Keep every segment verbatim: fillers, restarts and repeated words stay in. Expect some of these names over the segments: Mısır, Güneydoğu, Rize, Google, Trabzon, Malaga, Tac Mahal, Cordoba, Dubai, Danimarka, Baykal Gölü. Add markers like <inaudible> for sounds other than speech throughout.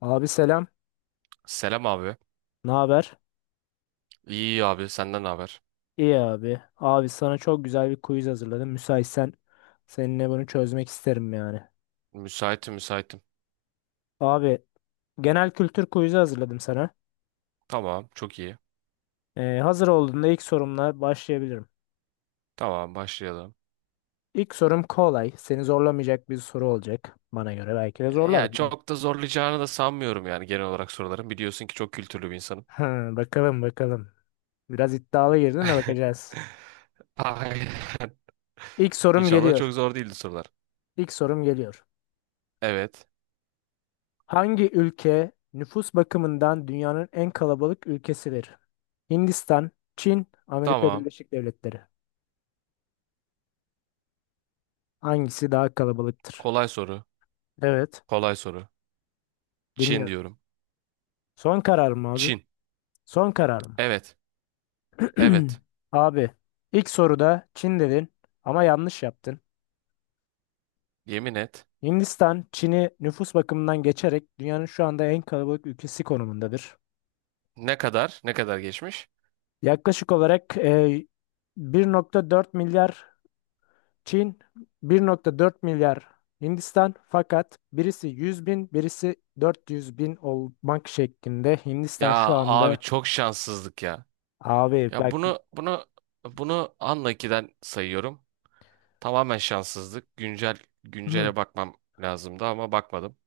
Abi selam. Selam abi. Ne haber? İyi abi senden ne haber? İyi abi. Abi sana çok güzel bir quiz hazırladım. Müsaitsen seninle bunu çözmek isterim yani. Müsaitim müsaitim. Abi genel kültür quizi hazırladım sana. Tamam çok iyi. Ee, hazır olduğunda ilk sorumla başlayabilirim. Tamam başlayalım. İlk sorum kolay. Seni zorlamayacak bir soru olacak. Bana göre belki de E, zorlar. Ya çok da zorlayacağını da sanmıyorum yani genel olarak soruların. Biliyorsun ki çok kültürlü bir insanım. Ha, <laughs> bakalım bakalım. Biraz iddialı girdin de <laughs> bakacağız. Ay, <laughs> İlk sorum İnşallah geliyor. çok zor değildi sorular. İlk sorum geliyor. Evet. Hangi ülke nüfus bakımından dünyanın en kalabalık ülkesidir? Hindistan, Çin, Amerika Tamam. Birleşik Devletleri. Hangisi daha kalabalıktır? Kolay soru. Evet, Kolay soru. Çin dinliyorum. diyorum. Son karar mı abi? Çin. Son karar mı? Evet. Evet. <clears throat> Abi, ilk soruda Çin dedin ama yanlış yaptın. Yemin et. Hindistan, Çin'i nüfus bakımından geçerek dünyanın şu anda en kalabalık ülkesi konumundadır. Ne kadar? Ne kadar geçmiş? Yaklaşık olarak e, bir nokta dört milyar Çin, bir nokta dört milyar Hindistan, fakat birisi yüz bin, birisi dört yüz bin olmak şeklinde Hindistan şu Ya abi anda çok şanssızlık ya. abi Ya bak. bunu bunu bunu anla ikiden sayıyorum. Tamamen şanssızlık. Güncel güncele <clears throat> bakmam lazımdı ama bakmadım.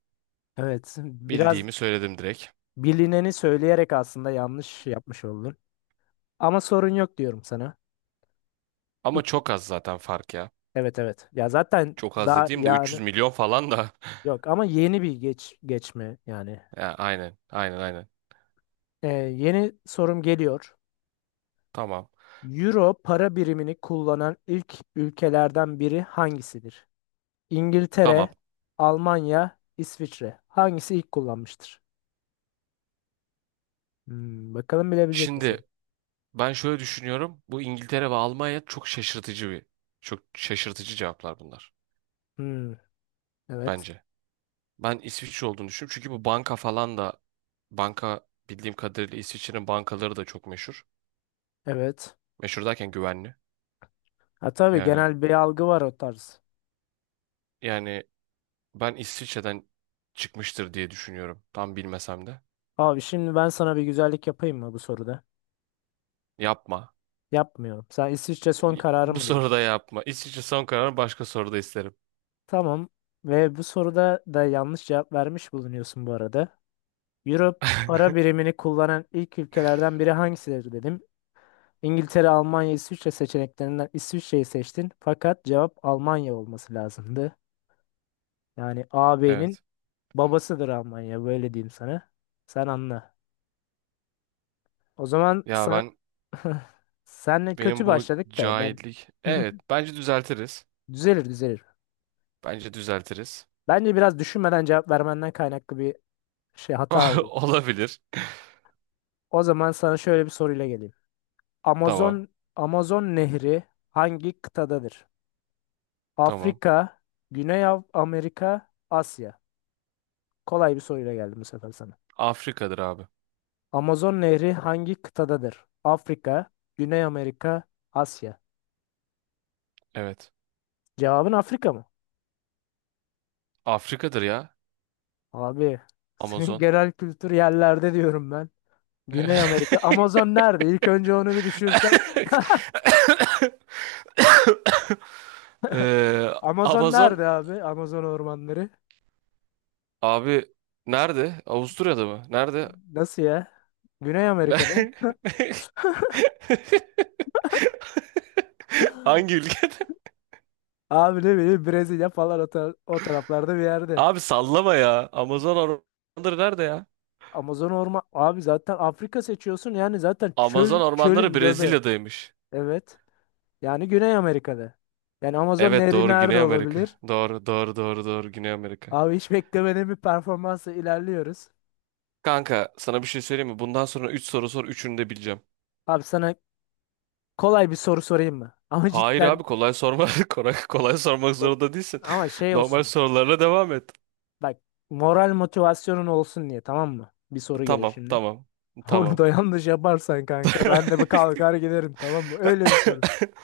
Evet, biraz Bildiğimi söyledim direkt. bilineni söyleyerek aslında yanlış yapmış oldun ama sorun yok diyorum sana. Ama İk- çok az zaten fark ya. evet, evet, ya zaten Çok az daha dediğim de 300 yani, milyon falan da. <laughs> yok ama yeni bir geç geçme yani. Ya aynen, aynen, aynen. Ee, yeni sorum geliyor. Tamam. Euro para birimini kullanan ilk ülkelerden biri hangisidir? Tamam. İngiltere, Almanya, İsviçre. Hangisi ilk kullanmıştır? Hmm, bakalım bilebilecek misin? Şimdi ben şöyle düşünüyorum. Bu İngiltere ve Almanya çok şaşırtıcı bir çok şaşırtıcı cevaplar bunlar Hmm, evet. bence. Ben İsviçre olduğunu düşünüyorum. Çünkü bu banka falan da banka bildiğim kadarıyla İsviçre'nin bankaları da çok meşhur. Evet. Meşhur derken güvenli. Ha, tabii, Yani genel bir algı var o tarz. yani ben İsviçre'den çıkmıştır diye düşünüyorum. Tam bilmesem de. Abi şimdi ben sana bir güzellik yapayım mı bu soruda? Yapma. Yapmıyorum. Sen İsviçre son İ- kararı Bu mı diyordun? soruda yapma. İsviçre son kararı başka soruda isterim. Tamam. Ve bu soruda da yanlış cevap vermiş bulunuyorsun bu arada. Euro para birimini kullanan ilk ülkelerden biri hangisidir dedim. İngiltere, Almanya, İsviçre seçeneklerinden İsviçre'yi seçtin. Fakat cevap Almanya olması lazımdı. Yani ağabeyinin Evet. babasıdır Almanya, böyle diyeyim sana. Sen anla. O zaman Ya sen ben <laughs> senle kötü benim bu başladık da ben cahillik. <laughs> Evet, bence düzeltiriz. düzelir düzelir. Bence düzeltiriz. Bence biraz düşünmeden cevap vermenden kaynaklı bir şey, hata oldu. <laughs> Olabilir. O zaman sana şöyle bir soruyla geleyim. Tamam. Amazon Amazon Nehri hangi kıtadadır? Tamam. Afrika, Güney Av- Amerika, Asya. Kolay bir soruyla geldim bu sefer sana. Afrika'dır abi. Amazon Nehri hangi kıtadadır? Afrika, Güney Amerika, Asya. Evet. Cevabın Afrika mı? Afrika'dır ya. Abi, <laughs> senin Amazon. genel kültür yerlerde diyorum ben. Güney Amerika. Amazon <laughs> nerede? İlk önce onu bir düşünsen. Ee, Amazon Amazon. nerede abi? Amazon ormanları. Abi nerede? Avusturya'da mı? Nerede? Nasıl ya? Güney Amerika'da. Ne- <laughs> Hangi ülkede? Abi ne bileyim, Brezilya falan, o, tar- o taraflarda bir yerde. Abi sallama ya. Amazon ormanları nerede ya? Amazon orman. Abi zaten Afrika seçiyorsun. Yani zaten Amazon çöl, ormanları çölün göbeği. Brezilya'daymış. Evet. Yani Güney Amerika'da. Yani Amazon Evet Nehri doğru nerede Güney olabilir? Amerika. Doğru doğru doğru doğru Güney Amerika. Abi hiç beklemediğim bir performansla ilerliyoruz. Kanka sana bir şey söyleyeyim mi? Bundan sonra üç soru sor üçünü de bileceğim. Abi sana kolay bir soru sorayım mı? <laughs> Ama Hayır abi cidden. kolay sorma. <laughs> Kolay, kolay sormak Yok, zorunda değilsin. ama şey Normal olsun. sorularla devam et. Bak, moral motivasyonun olsun diye, tamam mı? Bir soru geliyor Tamam şimdi. tamam <laughs> Onu tamam. da yanlış yaparsan kanka, ben de bir kalkar giderim, tamam mı? Öyle bir soru. <laughs>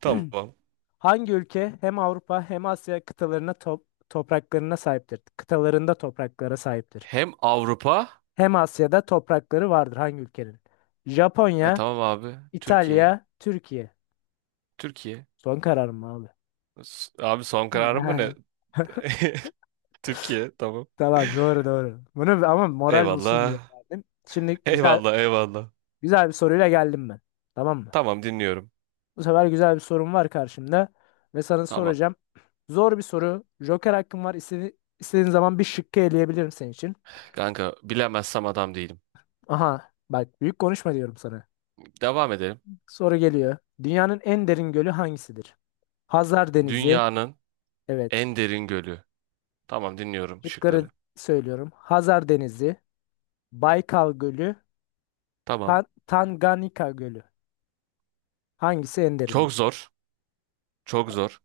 Tamam. <clears throat> Hangi ülke hem Avrupa hem Asya kıtalarına top- topraklarına sahiptir? Kıtalarında topraklara sahiptir. Hem Avrupa. Hem Asya'da toprakları vardır hangi ülkenin? E, Japonya, tamam abi. Türkiye. İtalya, Türkiye. Türkiye. Son kararım abi. S- Abi son kararım mı ne? <laughs> <laughs> Türkiye. Tamam. Tamam, doğru doğru. Bunu ama moral olsun diye Eyvallah. verdim. Şimdi güzel Eyvallah eyvallah. güzel bir soruyla geldim ben. Tamam mı? Tamam dinliyorum. Bu sefer güzel bir sorum var karşımda ve sana Tamam. soracağım. Zor bir soru. Joker hakkın var. İstediğin, istediğin zaman bir şıkkı eleyebilirim senin için. Kanka bilemezsem adam değilim. Aha bak, büyük konuşma diyorum sana. Devam edelim. Soru geliyor. Dünyanın en derin gölü hangisidir? Hazar Denizi. Dünyanın Evet. en derin gölü. Tamam dinliyorum şıkları. Şıkları söylüyorum. Hazar Denizi, Baykal Gölü, Tamam. Tan- Tanganyika Gölü. Hangisi en derindir? Çok zor. Çok zor.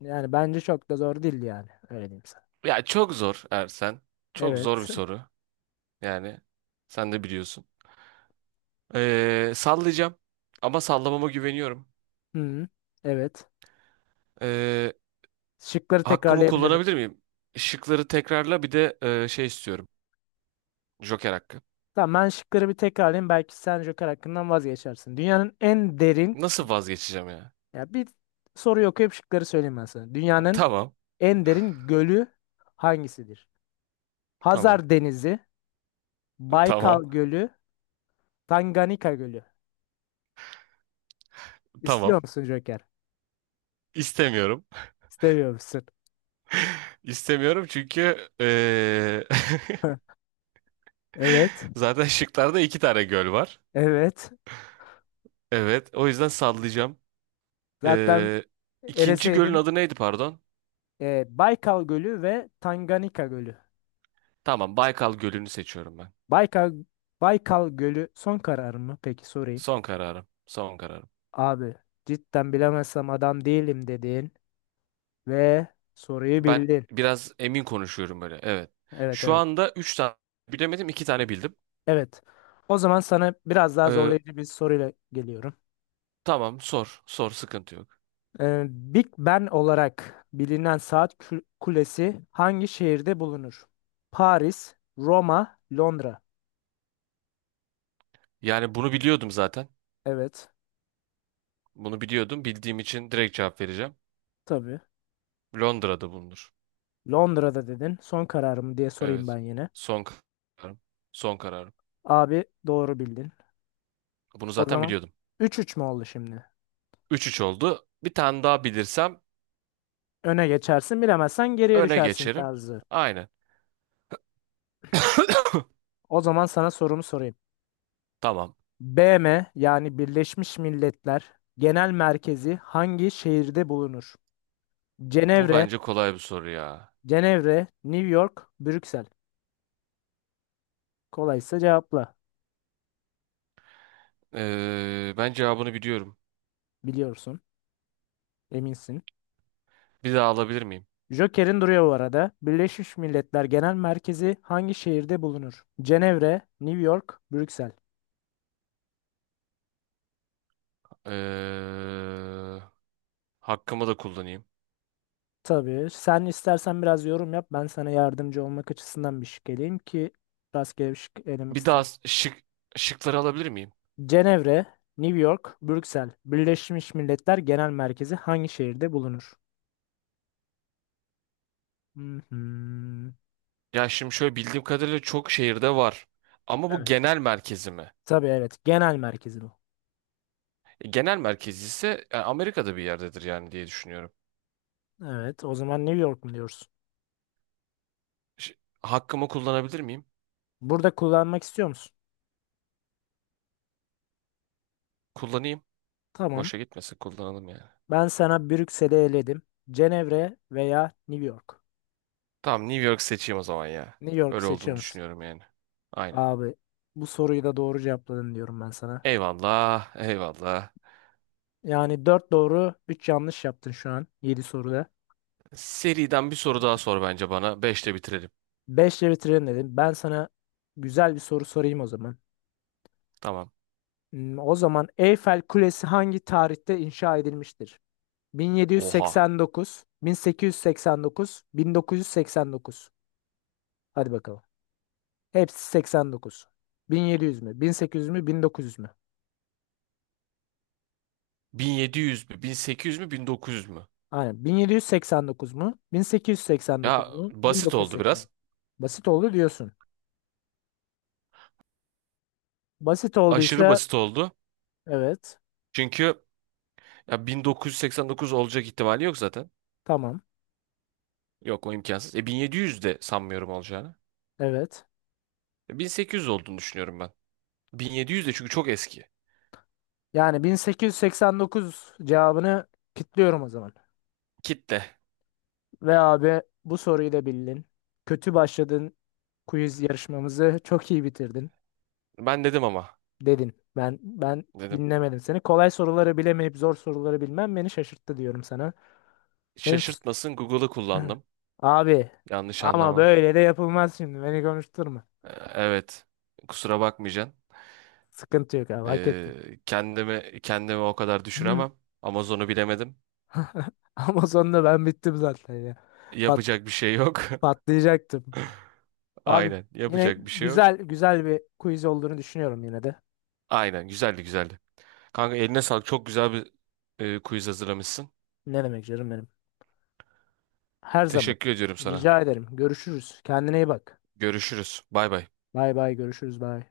Yani bence çok da zor değil yani. Öyle diyeyim sana. Ya çok zor Ersen. Çok zor bir Evet. soru. Yani sen de biliyorsun. Ee, sallayacağım. Ama sallamama güveniyorum. <laughs> Hı. Evet. Ee, Şıkları Hakkımı tekrarlayabilirim. kullanabilir miyim? Şıkları tekrarla bir de e, şey istiyorum. Joker hakkı. Tamam, ben şıkları bir tekrarlayayım. Belki sen Joker hakkından vazgeçersin. Dünyanın en derin, Nasıl vazgeçeceğim ya? ya bir soruyu okuyup şıkları söyleyeyim ben sana. Dünyanın Tamam. en derin gölü hangisidir? Tamam. Hazar Denizi, Baykal Tamam. Gölü, Tanganyika Gölü. Tamam. İstiyor musun Joker? İstemiyorum. İstemiyor musun? <laughs> İstemiyorum çünkü e, <laughs> Evet. <laughs> zaten şıklarda iki tane göl var. Evet. Evet. O yüzden sallayacağım. Zaten E, ikinci gölün eleseydin adı neydi pardon? e, Baykal Gölü ve Tanganyika Gölü. Tamam. Baykal Gölü'nü seçiyorum ben. Baykal, Baykal Gölü son karar mı? Peki sorayım. Son kararım. Son kararım. Abi, cidden bilemezsem adam değilim dedin ve soruyu Ben bildin. biraz emin konuşuyorum böyle. Evet. Evet, Şu evet. anda üç tane bilemedim. İki tane bildim. Evet. O zaman sana biraz daha E, zorlayıcı bir soruyla geliyorum. Tamam sor. Sor sıkıntı yok. Ee, Big Ben olarak bilinen saat kü- kulesi hangi şehirde bulunur? Paris, Roma, Londra. Yani bunu biliyordum zaten. Evet. Bunu biliyordum. Bildiğim için direkt cevap vereceğim. Tabii. Londra'da bulunur. Londra'da dedin. Son kararım diye sorayım Evet. ben yine. Son kararım. Son kararım. Abi, doğru bildin. Bunu O zaten zaman biliyordum. üç üç mü oldu şimdi? Üç üç oldu. Bir tane daha bilirsem Öne geçersin, bilemezsen geriye öne düşersin geçerim. tarzı. Aynen. <coughs> O zaman sana sorumu sorayım. Tamam. B M yani Birleşmiş Milletler Genel Merkezi hangi şehirde bulunur? Bu Cenevre, bence kolay bir soru ya. Cenevre, New York, Brüksel. Kolaysa cevapla. Ee, ben cevabını biliyorum. Biliyorsun, eminsin. Bir daha alabilir miyim? Joker'in duruyor bu arada. Birleşmiş Milletler Genel Merkezi hangi şehirde bulunur? Cenevre, New York, Brüksel. Ee, hakkımı da kullanayım. Tabii. Sen istersen biraz yorum yap. Ben sana yardımcı olmak açısından bir şık eleyeyim ki rastgele bir şık elemek. Bir daha şık, şıkları alabilir miyim? Cenevre, New York, Brüksel, Birleşmiş Milletler Genel Merkezi hangi şehirde bulunur? Hı hı. Ya şimdi şöyle bildiğim kadarıyla çok şehirde var. Ama bu Evet. genel merkezi mi? Tabii, evet. Genel merkezi bu. E, Genel merkezi ise e, Amerika'da bir yerdedir yani diye düşünüyorum. Evet. O zaman New York mu diyoruz? Ş- Hakkımı kullanabilir miyim? Burada kullanmak istiyor musun? Kullanayım. Tamam. Boşa gitmesin kullanalım yani. Ben sana Brüksel'i eledim. Cenevre veya New York. Tamam New York seçeyim o zaman ya. New York'u Öyle seçiyor olduğunu musun? düşünüyorum yani. Aynen. Abi, bu soruyu da doğru cevapladın diyorum ben sana. Eyvallah, eyvallah. Yani dört doğru üç yanlış yaptın şu an yedi soruda. Seriden bir soru daha sor bence bana. Beşte bitirelim. Beş ile bitirelim dedim. Ben sana güzel bir soru sorayım o zaman. Tamam. Hmm, O zaman Eyfel Kulesi hangi tarihte inşa edilmiştir? Oha. bin yedi yüz seksen dokuz, bin sekiz yüz seksen dokuz, bin dokuz yüz seksen dokuz. Hadi bakalım. Hepsi seksen dokuz. bin yedi yüz mü? bin sekiz yüz mü? bin dokuz yüz mü? bin yedi yüz mü? bin sekiz yüz mü? bin dokuz yüz mü? Aynen. bin yedi yüz seksen dokuz mu? bin sekiz yüz seksen dokuz Ya mu? basit oldu biraz. bin dokuz yüz seksen dokuz. Basit oldu diyorsun. Basit Aşırı olduysa basit oldu. evet. Çünkü Ya bin dokuz yüz seksen dokuz olacak ihtimali yok zaten. Tamam. Yok o imkansız. E bin yedi yüz de sanmıyorum olacağını. Evet. E, bin sekiz yüz olduğunu düşünüyorum ben. bin yedi yüz de çünkü çok eski. Yani bin sekiz yüz seksen dokuz cevabını kilitliyorum o zaman. Kitle. Ve abi bu soruyu da bildin. Kötü başladın, quiz yarışmamızı çok iyi bitirdin Ben dedim ama. dedin. Ben ben Dedim. dinlemedim seni. Kolay soruları bilemeyip zor soruları bilmem beni şaşırttı diyorum sana. Benim s- Şaşırtmasın Google'ı <clears throat> kullandım. <laughs> Abi, Yanlış ama anlama. böyle de yapılmaz şimdi. Beni konuşturma. E, evet. Kusura bakmayacaksın. Sıkıntı yok abi, hak ettin. E, kendimi kendimi o kadar Hı. düşüremem. Amazon'u bilemedim. <laughs> Ama sonunda ben bittim zaten ya. Pat, Yapacak bir şey yok. <laughs> patlayacaktım. Abi, Aynen. yine Yapacak bir şey yok. güzel güzel bir quiz olduğunu düşünüyorum yine de. Aynen. Güzeldi güzeldi. Kanka eline sağlık. Çok güzel bir e, quiz hazırlamışsın. Ne demek canım benim. Her zaman. Teşekkür ediyorum sana. Rica ederim. Görüşürüz. Kendine iyi bak. Görüşürüz. Bay bay. Bay bay, görüşürüz, bay.